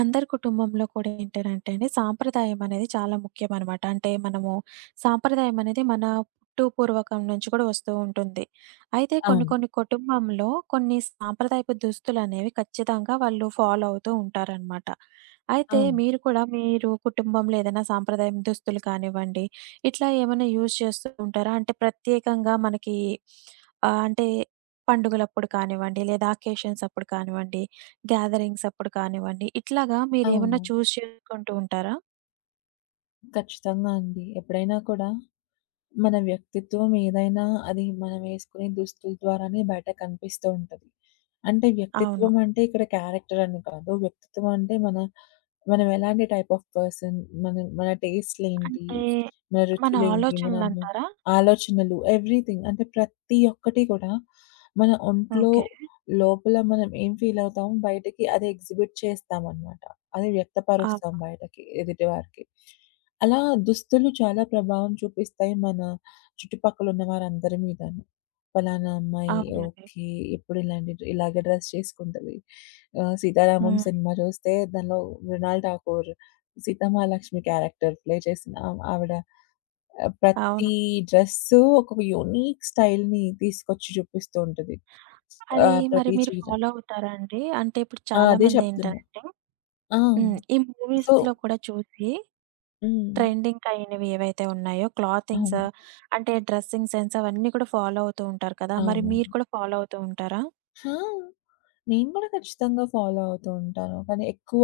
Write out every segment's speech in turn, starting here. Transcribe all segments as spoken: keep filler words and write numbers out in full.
అందరి కుటుంబంలో కూడా ఏంటనంటే అండి, సాంప్రదాయం అనేది చాలా ముఖ్యమనమాట. అంటే మనము సాంప్రదాయం అనేది మన పుట్టు పూర్వకం నుంచి కూడా వస్తూ ఉంటుంది. అయితే కొన్ని అవును. కొన్ని కుటుంబంలో కొన్ని సాంప్రదాయపు దుస్తులనేవి ఖచ్చితంగా వాళ్ళు ఫాలో అవుతూ ఉంటారనమాట. అయితే అవును. మీరు కూడా మీరు కుటుంబంలో ఏదైనా సాంప్రదాయం దుస్తులు కానివ్వండి, ఇట్లా ఏమైనా యూజ్ చేస్తూ ఉంటారా? అంటే ప్రత్యేకంగా మనకి ఆహ్, అంటే పండుగలప్పుడు కానివ్వండి, లేదా అకేషన్స్ అప్పుడు కానివ్వండి, గ్యాదరింగ్స్ అప్పుడు కానివ్వండి. ఇట్లాగా అవును. మీరేమన్నా చూజ్ చేసుకుంటూ ఉంటారా? ఖచ్చితంగా అండి. ఎప్పుడైనా కూడా, మన వ్యక్తిత్వం ఏదైనా అది మనమేసుకునే దుస్తుల ద్వారానే బయట కనిపిస్తూ ఉంటది. అంటే అవును. వ్యక్తిత్వం అంటే ఇక్కడ క్యారెక్టర్ అని కాదు. వ్యక్తిత్వం అంటే మన మనం ఎలాంటి టైప్ ఆఫ్ పర్సన్, మన మన టేస్ట్‌లేంటి, అంటే మన మన రుచులేంటి, మన బి ఆలోచనలంటారా? ఆలోచనలు ఎవ్రీథింగ్ అంటే ప్రతి ఒక్కటి కూడా మన ఒంట్లో ఓకే. లోపల మనం ఏం ఫీల్ అవుతామో బయటకి అది ఎగ్జిబిట్ చేస్తామనమాట. అది వ్యక్తపరుస్తాం అవును. బయటకి ఎదుటివారికి. అలా దుస్తులు చాలా ప్రభావం చూపిస్తాయి మన చుట్టుపక్కల ఉన్న వారందరి మీదను. "ఫలానా అమ్మాయి అవునండి. ఓకే. ఎప్పుడు ఇలాంటి ఇలాగే డ్రెస్ చేసుకుంటది. ఆహ్, 'సీతారామం' హ్మ్. సినిమా చూస్తే దానిలో మృణాల్ ఠాకూర్ సీతమహాలక్ష్మి క్యారెక్టర్ ప్లే చేసిన ఆమ్ ఆవిడ ఆహ్, అవును. ప్రతి డ్రెస్సు ఒక యూనిక్ స్టైల్‌ని తీసుకొచ్చి చూపిస్తూ ఉంటది. అది ఆహ్, మరి ప్రతి మీరు చీర. ఫాలో అవుతారా అండి? అంటే ఇప్పుడు ఆ! అదే చెప్తున్నా. చాలామందేంటంటే ఆ! హ్మ్. ఈ సో మూవీస్‌లో కూడా చూసి హ్మ్. ట్రెండింగ్ అయినవి ఏవైతే ఉన్నాయో క్లాతింగ్స్ అవును. అంటే డ్రెస్సింగ్ సెన్స్ అవన్నీ కూడా ఫాలో అవుతూ ఉంటారు కదా! మరి మీరు అవునవును. కూడా ఫాలో అవుతూ ఉంటారా? ఆ! నేను కూడా ఖచ్చితంగా ఫాలో అవుతూ ఉంటాను. కానీ ఎక్కువ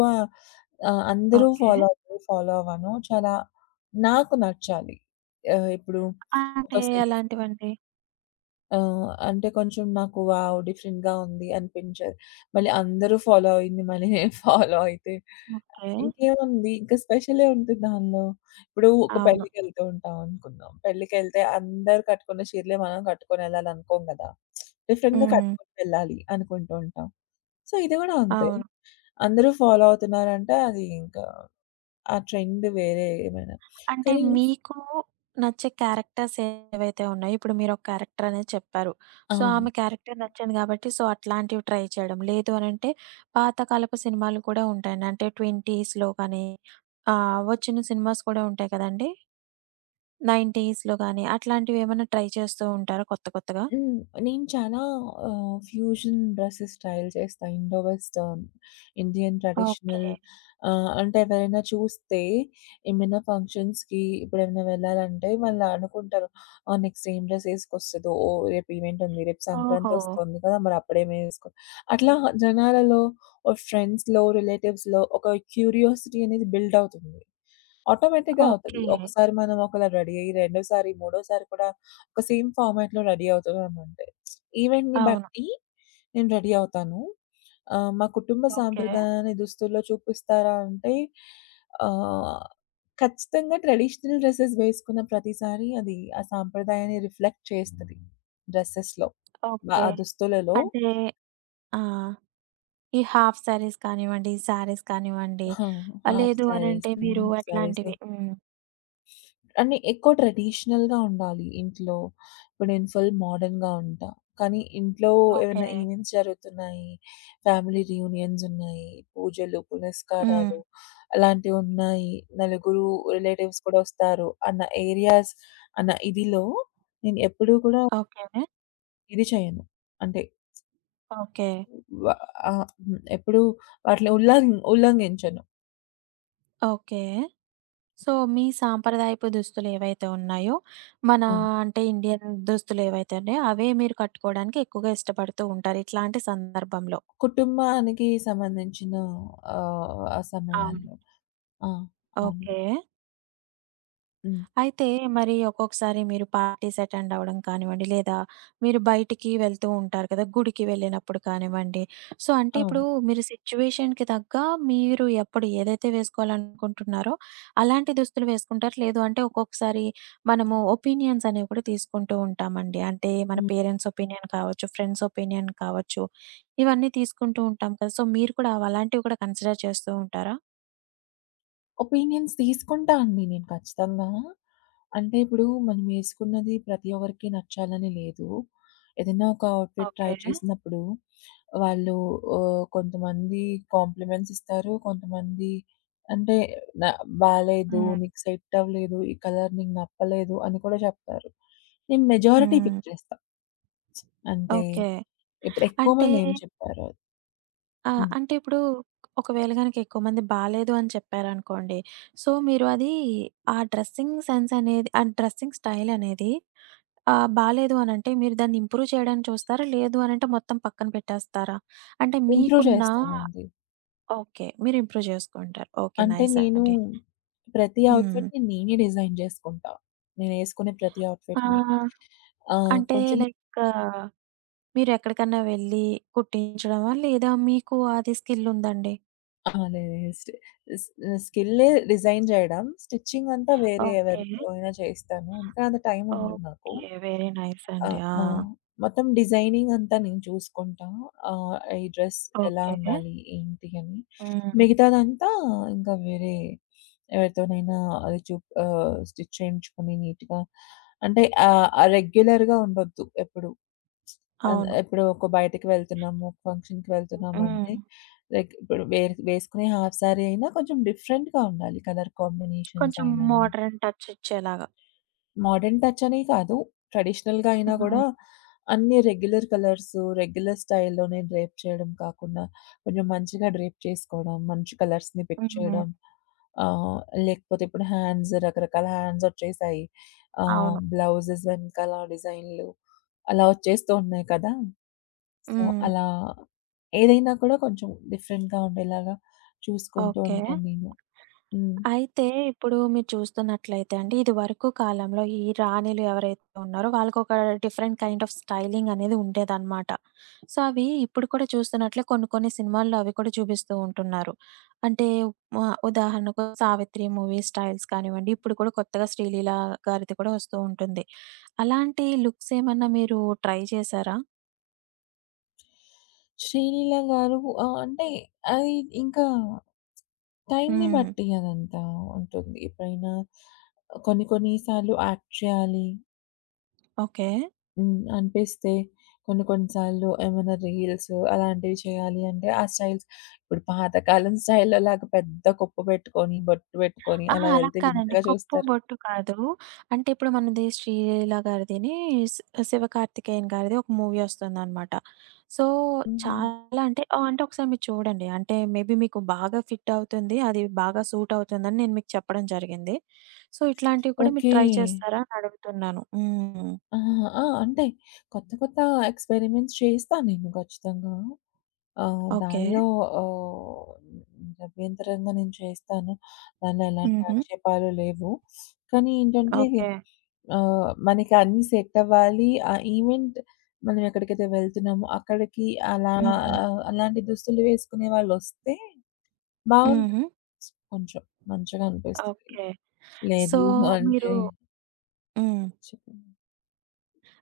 ఆహ్, అందరూ ఓకే. ఫాలో అయ్యేవి ఫాలో అవ్వను. చాలా నాకు నచ్చాలి. ఆహ్, ఇప్పుడు ఒక అంటే సెల ఎలాంటివండి? ఆహ్, అంటే కొంచెం నాకు వావ్! డిఫరెంట్‌గా ఉంది అనిపించాలి. మళ్ళీ అందరూ ఫాలో అయింది మళ్ళీ నేను ఫాలో అయితే ఓకే. ఇంకేముంది? ఇంకా స్పెషలే ఉంటుంది దానిలో. ఇప్పుడు ఒక అవును. పెళ్ళికెళ్తూ ఉంటాం అనుకుందాం. పెళ్ళికెళ్తే అందరూ కట్టుకున్న చీరలే మనం కట్టుకొని ఎళ్ళాలనుకోం గదా! డిఫరెంట్‌గా హ్మ్. కట్టుకొని వెళ్ళాలి అనుకుంటూ ఉంటాం. సో, ఇది గూడా అంతే. అవును. అందరూ ఫాలో అవుతున్నారంటే అది ఇంకా ఆ ట్రెండ్ వేరే ఏమైనా. అంటే కానీ మీకు నచ్చే క్యారెక్టర్స్ ఏవైతే ఉన్నాయో, ఇప్పుడు మీరొక క్యారెక్టర్ అనేది చెప్పారు. సో, అవును. ఆమె క్యారెక్టర్ నచ్చింది కాబట్టి సో, అట్లాంటివి ట్రై చేయడం. లేదు అనంటే పాతకాలపు సినిమాలు కూడా ఉంటాయండి. అంటే ఇరవైలలో కానీ ఆహ్, వచ్చిన సినిమాస్ కూడా ఉంటాయి కదండీ! తొంభైలలో గానీ అట్లాంటివేమన్నా ట్రై చేస్తూ ఉంటారా కొత్త కొత్తగా? హ్మ్. నేను చాలా ఆహ్, ఫ్యూజన్ డ్రెసెస్ స్టైల్ చేస్తా. Indo western, Indian traditional okay. ఆహ్, అంటే ఎవరైనా చూస్తే ఏమైనా ఫంక్షన్స్‌కి ఇప్పుడేమైనా వెళ్ళాలంటే వాళ్ళు అనుకుంటారు. ఆహ్, నెక్స్ట్ ఏం డ్రెస్ ఏసుకొస్తదో? ఓహ్! రేపు ఈవెంట్ ఉంది. రేపు సంక్రాంతి ఓహో! వస్తుంది కదా! మరి అప్పుడేం ఏసుకో అట్లా జనాలలో ఆహ్, ఫ్రెండ్స్‌లో, రిలేటివ్స్‌లో ఒక క్యూరియాసిటీ అనేది బిల్డ్ అవుతుంది. ఆటోమేటిక్‌గా అవుతది. ఓకే. ఒకసారి మనం ఒకలా రెడీ అయ్యి రెండోసారి, మూడోసారి కూడా ఒక సేమ్ ఫార్మాట్‌లో రెడీ అవుతున్నామంటే. ఈవెంట్‌ని అవును. బట్టి నేను రెడీ అవుతాను. ఆహ్, మా కుటుంబ ఓకే. సాంప్రదాయాన్ని దుస్తుల్లో చూపిస్తారా అంటే ఆహ్, ఖచ్చితంగా ట్రెడిషనల్ డ్రెసెస్ వేసుకున్న ప్రతిసారి అది ఆ సాంప్రదాయాన్ని రిఫ్లెక్ట్ చేస్తది డ్రెసెస్‌లో. వ ఓకే. ఆ దుస్తులలో. అంటే ఆ! ఈ హాఫ్ సారీస్ కానివ్వండి, సారీస్ కానివ్వండి. ఆ! ఆహ్, హాఫ్ లేదు సారీస్, అనంటే మీరు హాఫ్ సారీస్. ఎట్లాంటివి హ్మ్. అన్ని ఎక్కువ ట్రెడిషనల్‌గా ఉండాలి ఇంట్లో. ఇప్పుడు నేను ఫుల్ మోడర్న్‌గా ఉంటా. కానీ ఇంట్లో ఓకే. ఏమైనా ఈవెంట్స్ జరుగుతున్నాయి, ఫ్యామిలీ రియూనియన్స్ ఉన్నాయి, పూజలు, హ్మ్. పునస్కారాలు అలాంటివున్నాయి. నలుగురు రిలేటివ్స్ కూడా వస్తారు అన్న ఏరియాస్, అన్న ఇదిలో నేను ఎప్పుడూ కూడా ఓకే. ఇది చేయను. అంటే ఓకే. వ ఆహ్, హ్మ్. ఎప్పుడూ వాటిని ఉల్లంగ్ ఉల్లంఘించను. ఓకే. సో, మీ సాంప్రదాయపు దుస్తులేవైతే ఉన్నాయో, మన అవును. అంటే ఇండియన్ దుస్తులేవైతే ఉన్నాయో, అవే మీరు కట్టుకోవడానికి ఎక్కువగా ఇష్టపడుతూ ఉంటారు ఇట్లాంటి సందర్భంలో. కుటుంబానికి సంబంధించిన ఆహ్, ఆ అవును. సమయాల్లో. ఆ! అవును. ఓకే. హ్మ్. అయితే మరి ఒక్కొక్కసారి మీరు పార్టీస్ అటెండ్ అవ్వడం కానివ్వండి, లేదా మీరు బయటికి వెళ్తూ ఉంటారు కదా! గుడికి వెళ్ళినప్పుడు కానివ్వండి. సో, అంటే అవును. ఇప్పుడు మీరు సిట్యుయేషన్‌కి తగ్గ మీరు ఎప్పుడు ఏదైతే వేసుకోవాలనుకుంటున్నారో, అలాంటి దుస్తులు వేసుకుంటారు. లేదు అంటే ఒక్కొక్కసారి మనము ఒపీనియన్స్ అనేవి కూడా తీసుకుంటూ ఉంటామండి. అంటే మన హ్మ్. పేరెంట్స్ ఒపీనియన్ కావచ్చు, ఫ్రెండ్స్ ఒపీనియన్ కావచ్చు. ఇవన్నీ తీసుకుంటూ ఉంటాం కదా! సో, మీరు కూడా అలాంటివి కూడా కన్సిడర్ చేస్తూ ఉంటారా? ఒపీనియన్స్ తీసుకుంటా అండి నేను ఖచ్చితంగా. అంటే ఇప్పుడు మనమేసుకున్నది ప్రతి ఒక్కరికి నచ్చాలని లేదు. ఏదైనా ఒక అవుట్‌ఫిట్ ట్రై ఓకే. చేసినప్పుడు వాళ్ళు ఆహ్, కొంతమంది కాంప్లిమెంట్స్ ఇస్తారు. కొంతమంది అంటే న బాలేదు, హ్మ్. నీకు సెట్ అవ్వలేదు, ఈ కలర్ నీకు నప్పలేదు అని కూడా చెప్తారు. నేను మెజారిటీ హ్మ్. పిక్ చేస్తా. అంటే ఓకే. ఇప్పుడు ఎక్కువ అంటే మంది ఏం చెప్పారో ఆ! హ్మ్. అంటే ఇప్పుడు ఒకవేళ గనక ఎక్కువ మంది బాలేదు అని చెప్పారనుకోండి. సో, మీరు అది ఆ డ్రెస్సింగ్ సెన్స్ అనేది ఆ డ్రెస్సింగ్ స్టైల్ అనేది ఆహ్, బాలేదు అనంటే మీరు దాన్ని ఇంప్రూవ్ చేయడానికి చూస్తారా? లేదు అనంటే మొత్తం పక్కన పెట్టేస్తారా? అంటే ఇంప్రూవ్ మీకున్న చేస్తానండి. ఓకే. మీరు ఇంప్రూవ్ చేసుకుంటారు. ఓకే. అంటే నైస్ నేను అండి. ప్రతి హ్మ్. అవుట్‌ఫిట్‌ని నేనే డిజైన్ జేసుకుంటా. నేనేసుకునే ప్రతి అవుట్‌ఫిట్‌ని. ఆహ్, ఆహ్, అంటే కొంచెం లైక్ మీరు ఎక్కడికన్నా వెళ్లి కుట్టించడమా? లేదా మీకు అది స్కిల్ ఉందండి? ఆ! లేదు. స్ట్ స్ స్కిల్లే డిజైన్ జేయడం. స్టిచ్చింగ్ అంతా వేరే ఓకే. ఎవరితో అయినా చేయిస్తాను. ఇంకా అంత టైముండదు నాకు. ఓకే. వెరీ నైస్ ఆ! అండి. ఆ! ఆ! మొత్తం డిజైనింగ్ అంతా నేను చూసుకుంటా. ఆహ్, ఈ డ్రెస్ ఎలా ఓకే. ఉండాలి? ఏంటి? అని. హ్మ్. మిగతాదంతా ఇంకా వేరే ఎవరితోనైనా అది చు ఆహ్, స్టిచ్ చేయించుకొని నీట్‌గా అంటే ఆహ్, ఆహ్, రెగ్యులర్‌గా ఉండొద్దు ఎప్పుడు. అన్ అవును. ఇప్పుడు ఒక బయటకి వెళ్తున్నాము, ఒక ఫంక్షన్‌కి వెళ్తున్నాము అంటే హ్మ్. లైక్ ఇప్పుడు వేర్ వేసుకునే హాఫ్ సారీ అయినా కొంచెం డిఫరెంట్‌గా ఉండాలి. కలర్ కాంబినేషన్స్ కొంచెం అయినను. మోడర్న్ టచ్ ఇచ్చేలాగా. మోడర్న్ టచ్ అనే కాదు. ట్రెడిషనల్‌గా అయినా గూడా హ్మ్. అన్ని రెగ్యులర్ కలర్సు, రెగ్యులర్ స్టైల్‌లోనే డ్రేప్ చేయడం కాకుండా, కొంచెం మంచిగా డ్రేప్ చేసుకోవడం, మంచి కలర్స్‌ని పిక్ హ్మ్. హ్మ్. చేయడం. ఆహ్, లేకపోతే ఇప్పుడు హ్యాండ్స్ రకరకాల హ్యాండ్స్ ఒచ్చేసాయి. ఆహ్, అవును. బ్లౌజెస్ వెనకాల డిజైన్‌లు అలా ఒచ్చేస్తూ ఉన్నాయి కదా! సో, హ్మ్. అలా ఏదైనా కూడా కొంచెం డిఫరెంట్‌గా ఉండేలాగా చూసుకుంటూ ఓకే. ఉంటాను నేను. హ్మ్. అయితే ఇప్పుడు మీరు చూస్తున్నట్లయితే అండి, ఇదివరకు కాలంలో ఈ రాణిలు ఎవరైతే ఉన్నారో వాళ్ళకొక డిఫరెంట్ కైండ్ ఆఫ్ స్టైలింగ్ అనేది ఉండేదనమాట. సో, అవి ఇప్పుడు కూడా చూస్తున్నట్లే కొన్ని కొన్ని సినిమాల్లో అవి కూడా చూపిస్తూ ఉంటున్నారు. అంటే ఆహ్, ఉదాహరణకు 'సావిత్రి' మూవీ స్టైల్స్ కానివ్వండి, ఇప్పుడు కూడా కొత్తగా 'శ్రీలీల' గారిది కూడా వస్తూ ఉంటుంది. అలాంటి లుక్స్ ఏమన్నా మీరు ట్రై చేశారా? శ్రీలీల గారు ఆహ్, అంటే అది ఇంకా టైంని హ్మ్. బట్టి అదంతా ఉంటుంది. ఎప్పుడైనా కొన్ని కొన్ని సార్లు యాక్ట్ చేయాలి ఓకే. హ్మ్. అనిపిస్తే కొన్ని కొన్ని సార్లు ఏమైనా రీల్స్ అలాంటివి చేయాలి అంటే ఆ స్టైల్స్ ఇప్పుడు పాతకాలం స్టైల్‌లో లాగా పెద్ద కుప్పు పెట్టుకొని, బొట్టు పెట్టుకొని అహా! అలా అలా వెళ్తే కాదండి. వింతగా కొప్పు, చూస్తారు. బొట్టు కాదు. అంటే ఇప్పుడు మనది శ్రీలీల గారిదిని స్ శివకార్తికేయన్ గారిది ఒక మూవీ వస్తుందనమాట. సో, హుహు. చాలా అంటే ఆహ్, అంటే ఒకసారి మీరు చూడండి. అంటే మేబీ మీకు బాగా ఫిట్ అవుతుంది. అది బాగా సూట్ అవుతుందని నేను మీకు చెప్పడం జరిగింది. సో, ఇట్లాంటివి కూడా మీరు ఓకే. ట్రై చేస్తారా అని అడుగుతున్నాను. హ్మ్. ఆహా! ఆ! అంటే కొత్త కొత్త ఎక్స్‌పెరిమెంట్స్ చేస్తా నేను ఖచ్చితంగా. ఆహ్, ఓకే. దానిలో ఆహ్, అభ్యంతరంగా నేను చేస్తాను. దానిలో ఎలాంటి హుహు. ఆక్షేపాలు లేవు. కానీ ఏంటంటే ఓకే. ఆహ్, మనకి అన్నీ సెట్ అవ్వాలి. ఆ ఈవెంట్ మనం ఎక్కడికైతే వెళ్తున్నామో అక్కడికి అలా హ్మ్. ఆహ్, అలాంటి దుస్తులు వేసుకునే వాళ్ళొస్తే బావుంటది హుహు. కొంచెం మంచిగా అనిపిస్తది. ఓకే. సో, లేదు అంటే మీరు హ్మ్. చెప్పండి.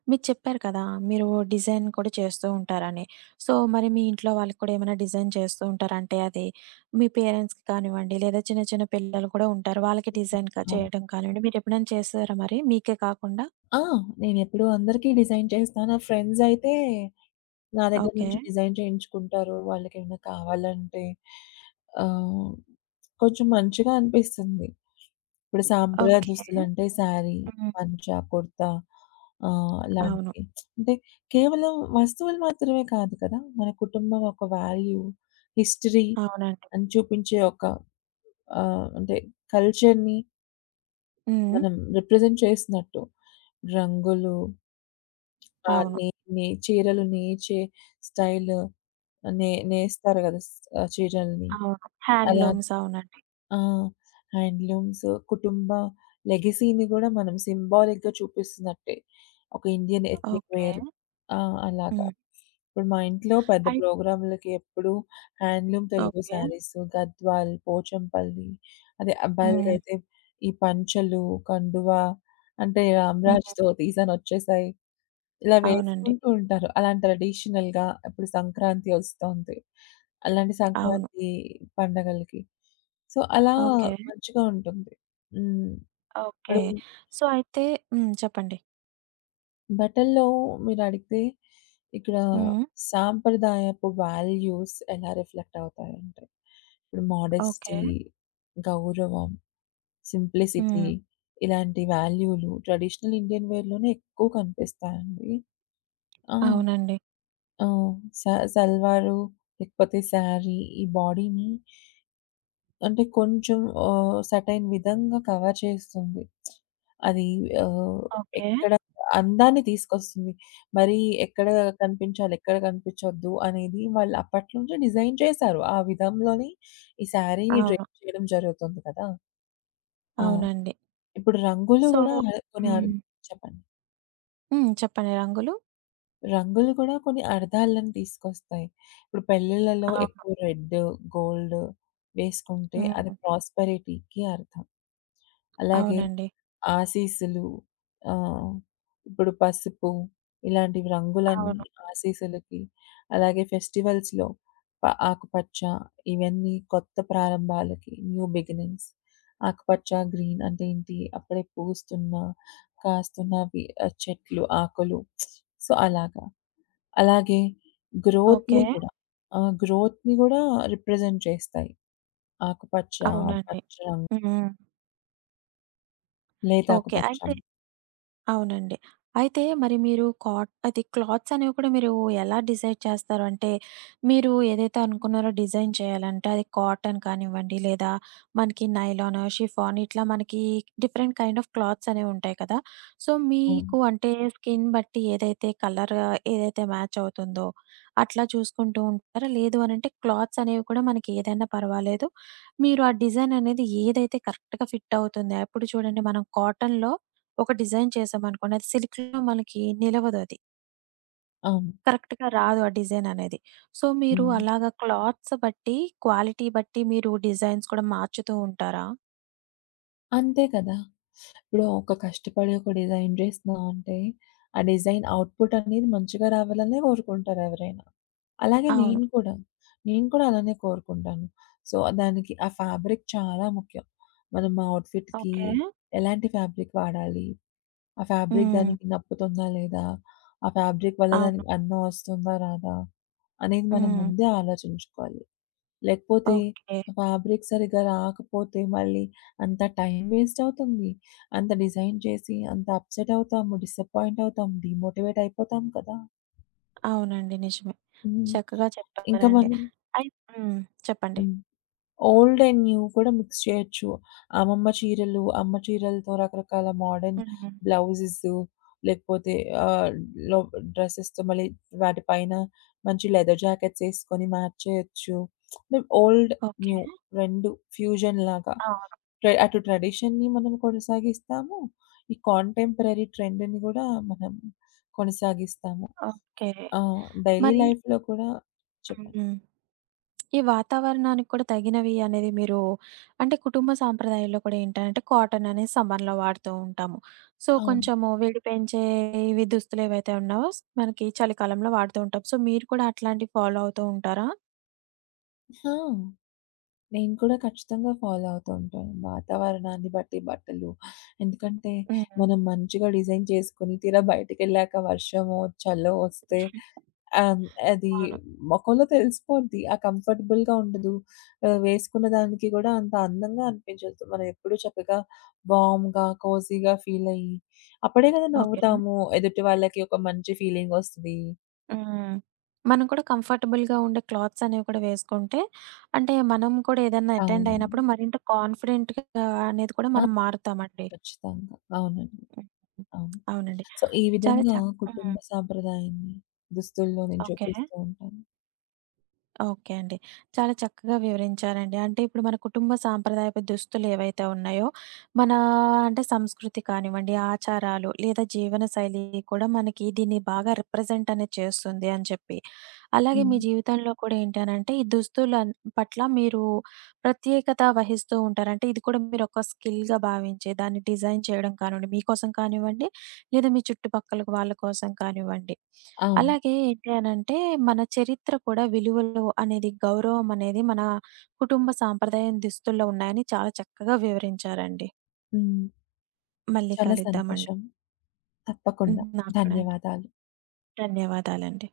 మీరు చెప్పారు కదా! మీరు డిజైన్ కూడా చేస్తూ ఉంటారని. సో, మరి మీ ఇంట్లో వాళ్ళకి కూడా ఏమైనా డిజైన్ చేస్తూ ఉంటారా? అంటే అది మీ పేరెంట్స్‌కి కానివ్వండి, లేదా చిన్న చిన్న పిల్లలు కూడా ఉంటారు. వాళ్ళకి డిజైన్ క ఆ! చేయడం కానివ్వండి, మీరెప్పుడైనా చేసారా మరి మీకే కాకుండా? ఆ! నేనెప్పుడూ అందరికీ డిజైన్ చేస్తా. నా ఫ్రెండ్స్ అయితే నా దగ్గర ఓకే. నుంచి డిజైన్ చేయించుకుంటారు. వాళ్ళకేమైనా కావాలంటే ఆహ్, కొంచెం మంచిగా అనిపిస్తుంది. ఇప్పుడు సాంప్రదాయ ఓకే. దుస్తులంటే శారీ, హ్మ్. పంచ, కుర్తా ఆహ్, అవును. లాంటివి. అంటే కేవలం వస్తువులు మాత్రమే కాదు కదా! మన కుటుంబం ఒక వాల్యూ, హిస్టరీ అవునండి. అని చూపించే ఒక ఆహ్, అంటే కల్చర్‌ని హ్మ్. మనం రిప్రజెంట్ చేసినట్టు రంగులు ఆ! అవును. నే నే చీరలు నేచే స్టైలు నే నేస్తారు గదా! స్ ఆహ్, చీరల్ని. అవును. అవును. అలాగ హ్యాండ్లూమ్స్ అవునండి. ఆ! హ్యాండ్లూమ్స్, కుటుంబ లెగసీని గూడా మనం సింబాలిక్‌గా చూపిస్తున్నట్టే. ఒక ఇండియన్ ఎథ్నిక్ ఓకే. వేర్. ఆ! అలాగా. హ్మ్. ఇప్పుడు మా ఇంట్లో పెద్ద అయి ప్రోగ్రామ్‌లకి ఎప్పుడు handloom Telugu okay. Saris, Gadwal, Pochampally, అదే హ్మ్. అబ్బాయిలకైతే ఈ పంచలు, కండువా అంటే హ్మ్. 'రామరాజుతో' తీసానొచ్చేసాయి. ఇలా అవునండి. వేసుకుంటూ ఉంటారు. అలాంటి ట్రెడిషనల్‌గా ఇప్పుడు సంక్రాంతి ఒస్తోంది. అలాంటి అవును. సంక్రాంతి పండగలకి. సో, అలా ఓకే. మంచిగా ఉంటుంది. హ్మ్. ఓకే. ఇప్పుడు సో, అయితే హ్మ్. చెప్పండి. బట్టల్లో మీరడిగితే ఇక్కడ హ్మ్. సాంప్రదాయపు వాల్యూస్ ఎలా రిఫ్లెక్ట్ అవుతాయంటే, ఇప్పుడు ఓకే. మోడెస్టీ, గౌరవం, సింప్లిసిటీ హ్మ్. ఇలాంటి వాల్యూలు ట్రెడిషనల్ ఇండియన్ వేర్‌లోనే ఎక్కువ కనిపిస్తాయండి. ఆ! అవునండి. ఆ! స సల్వారు లేకపోతే శారీ ఈ బాడీని అంటే కొంచెం ఆహ్, సర్టైన్ విధంగా కవర్ చేస్తుంది. అది ఆహ్, ఓకే. ఎక్కడ అందాన్ని తీసుకొస్తుంది. మరి ఎక్కడ కనిపించాలి, ఎక్కడ కనిపించొద్దు అనేది వాళ్ళు అప్పటి నుంచే డిజైన్ చేశారు. ఆ విధంలోనే ఈ శారీని అవును. డ్రెస్ చేయడం జరుగుతుంది కదా! ఆ! అవునండి. ఇప్పుడు రంగులు సో గూడా అదే కొన్ని అర్ హ్మ్. చెప్పండి. హ్మ్. చెప్పండి రంగులు. రంగులు కూడా కొన్ని అర్థాలను తీసుకొస్తాయి. ఇప్పుడు పెళ్ళిళ్ళలో అవును. ఎక్కువ రెడ్, గోల్డ్ వేసుకుంటే అది హ్మ్. ప్రాస్పెరిటీకి అర్థం. అలాగే అవునండి. ఆశీస్సులు ఆహ్, ఇప్పుడు పసుపు ఇలాంటివి రంగులన్నీ అవును. ఆశీస్సులకి, అలాగే ఫెస్టివల్స్‌లో ప ఆకుపచ్చ ఇవన్నీ కొత్త ప్రారంభాలకి న్యూ బిగినింగ్స్. ఆకుపచ్చ, గ్రీన్ అంటే ఏంటి? అప్పుడే పూస్తున్న, కాస్తున్నవి ఆహ్, చెట్లు, ఆకులు. సో, అలాగా. అలాగే ఓకే. గ్రోత్‌ని గూడా ఆహ్, గ్రోత్‌ని గూడా రిప్రజెంట్ చేస్తాయి. ఆకుపచ్చ, అవునండి. పచ్చ రంగు, హ్మ్. ఓకే. లేతాకుపచ్చ. అయితే అవునండి. అయితే మరి మీరు కాట్ అది క్లాత్స్ అనేవి కూడా మీరు ఎలా డిసైడ్ చేస్తారు? అంటే మీరు ఏదైతే అనుకున్నారో డిజైన్ చేయాలంటే అది కాటన్ కానివ్వండి, లేదా మనకి నైలాను, షిఫాన్ ఇట్లా మనకి డిఫరెంట్ కైండ్ ఆఫ్ క్లాత్స్ అనేవి ఉంటాయి కదా! సో, హ్మ్. మీకు అంటే స్కిన్ బట్టి ఏదైతే కలర్ ఏదైతే మ్యాచ్ అవుతుందో అట్లా చూసుకుంటూ ఉంటారా? లేదు అనంటే క్లాత్స్ అనేవి కూడా మనకి ఏదైనా పర్వాలేదు. మీరు ఆ డిజైన్ అనేది ఏదైతే కరెక్ట్‌గా ఫిట్ అవుతుంది. ఇప్పుడు చూడండి మనం కాటన్‌లో ఒక డిజైన్ చేసామనుకోండి, అది సిల్క్‌లో మనకి నిలవదది. అవును. కరెక్ట్‌గా రాదు ఆ డిజైన్ అనేది. సో, మీరు హ్మ్. అలాగా క్లాత్స్ బట్టి, క్వాలిటీ బట్టి మీరు డిజైన్స్ కూడా మార్చుతూ ఉంటారా? అంతే కదా! ఇప్పుడు ఒక కష్టపడి ఒక డిజైన్ జేస్తున్నామంటే, ఆ డిజైన్ అవుట్‌పుట్ అనేది మంచిగా రావాలనే కోరుకుంటారు ఎవరైనా. అలాగే అవును. నేను కూడా. నేను కూడా అలానే కోరుకుంటాను. సో, దానికి ఆ ఫ్యాబ్రిక్ చాలా ముఖ్యం. మనం ఆ అవుట్‌ఫిట్‌కి ఓకే. ఎలాంటి ఫ్యాబ్రిక్ వాడాలి? ఆ ఫ్యాబ్రిక్ హ్మ్. దానికి నప్పుతుందా లేదా? ఆ ఫ్యాబ్రిక్ వల్ల అవును. దానికి అన్నం వస్తుందా రాదా? అనేది మనం హ్మ్. ముందే ఆలోచించుకోవాలి. లేకపోతే ఓకే. ఫ్యాబ్రిక్ సరిగ్గా రాకపోతే మళ్ళీ అంత టైం వేస్ట్ అవుతుంది. అంత డిజైన్ చేసి అంత అప్‌సెట్ అవుతాము. డిసప్పాయింట్ అవుతాం. డీమోటివేట్ అయిపోతాం కదా! అవునండి. నిజమే. హ్మ్. చక్కగా ఇంకా చెప్పారండి. మనం అయి హ్మ్. చెప్పండి. హ్మ్. ఓల్డ్ అండ్ న్యూ కూడా మిక్స్ చేయొచ్చు. అమ్మమ్మ చీరలు, అమ్మ చీరలతో రకరకాల మోడర్న్ హ్మ్. బ్లౌజెసు లేకపోతే ఆహ్, లో డ్రెసెస్‌తో మళ్ళీ వాటి పైన మంచి లెదర్ జాకెట్స్ ఏసుకొని మ్యాచ్ చేయొచ్చు. మేము old, okay. New too fusion లాగా అవును. ట్రె అటు ట్రెడిషన్‌ని మనం కొనసాగిస్తాము. ఈ కాంటెంపరరీ ట్రెండ్‌ని గూడా మనం కొనసాగిస్తాము. ఓకే. ఆ! డైలీ మరి లైఫ్‌లో కూడా చెప్పండి. హ్మ్. ఈ వాతావరణానికి కూడా తగినవి అనేది మీరు అంటే కుటుంబ సాంప్రదాయాల్లో కూడా ఏంటంటే కాటన్ అనేది సమ్మర్‌లో వాడుతూ ఉంటాము. సో, అవును. కొంచెము వేడి పెంచే ఇవి దుస్తులు ఏవైతే ఉన్నావో స్ మనకి చలికాలంలో వాడుతూ ఉంటాం. సో, మీరు కూడా అట్లాంటివి ఫాలో అవుతూ ఉంటారా? ఆ! నేను కూడా ఖచ్చితంగా ఫాలో అవుతూ ఉంటాను. వాతావరణాన్ని బట్టి బట్టలు. ఎందుకంటే, హ్మ్. మనం మంచిగా డిజైన్ చేసుకొని తీరా బయటికెళ్ళాక వర్షమో, చలో వస్తే ఆహ్, అది అవును. మొఖంలో తెలిసిపోద్ది. ఆ కంఫర్టబుల్‌గా ఉండదు. ఆహ్, వేసుకున్న దానికి కూడా అంత అందంగా అనిపించదు. మనం ఎప్పుడూ చక్కగా వార్మ్‌గా, కోజీగా ఫీల్ అయ్యి, అప్పుడే కదా ఓకే. నవ్వుతాము. ఎదుటి వాళ్ళకి ఒక మంచి ఫీలింగ్ వస్తది. హ్మ్. మనం కూడా కంఫర్టబుల్‌గా ఉండే క్లాత్స్ అనేవి కూడా వేసుకుంటే, అంటే మనం కూడా ఏదన్నా అటెండ్ అయినప్పుడు అవునండి. మరింత కాన్ఫిడెంట్‌గా అనేది కూడా ఆ! మనం మారుతామండి. ఖచ్చితంగా. అవునండి. హ్మ్. అవును. అవునండి. సో, ఈ చాలా విధంగా చక్ కుటుంబ హ్మ్. సాంప్రదాయాన్ని దుస్తుల్లో నేను ఓకే. చూపిస్తూ ఉంటాను. ఓకే అండి. చాలా చక్కగా వివరించారండి. అంటే ఇప్పుడు మన కుటుంబ సాంప్రదాయపు దుస్తులు ఏవైతే ఉన్నాయో, మన అంటే సంస్కృతి కానివ్వండి, ఆచారాలు లేదా జీవనశైలి కూడా మనకి దీన్ని బాగా రిప్రజెంట్ అనేది చేస్తుంది అని చెప్పి అలాగే మీ హ్మ్. జీవితంలో కూడా ఏంటనంటే, ఈ దుస్తుల పట్ల మీరు ప్రత్యేకత వహిస్తూ ఉంటారు. అంటే ఇది కూడా మీరు ఒక స్కిల్‌గా భావించి దాన్ని డిజైన్ చేయడం కానివ్వండి, మీకోసం కానివ్వండి, లేదా మీ చుట్టుపక్కల వాళ్ళ కోసం కానివ్వండి. అవును. అలాగే ఏంటి అనంటే, మన చరిత్ర కూడా విలువలు అనేది, గౌరవం అనేది మన కుటుంబ సాంప్రదాయం దుస్తుల్లో ఉన్నాయని చాలా చక్కగా వివరించారండి. హ్మ్. మళ్ళీ చాలా కలుద్దామండి. సంతోషం. తప్పకుండా. నాకు కూడా అండి. ధన్యవాదాలు. ధన్యవాదాలండి.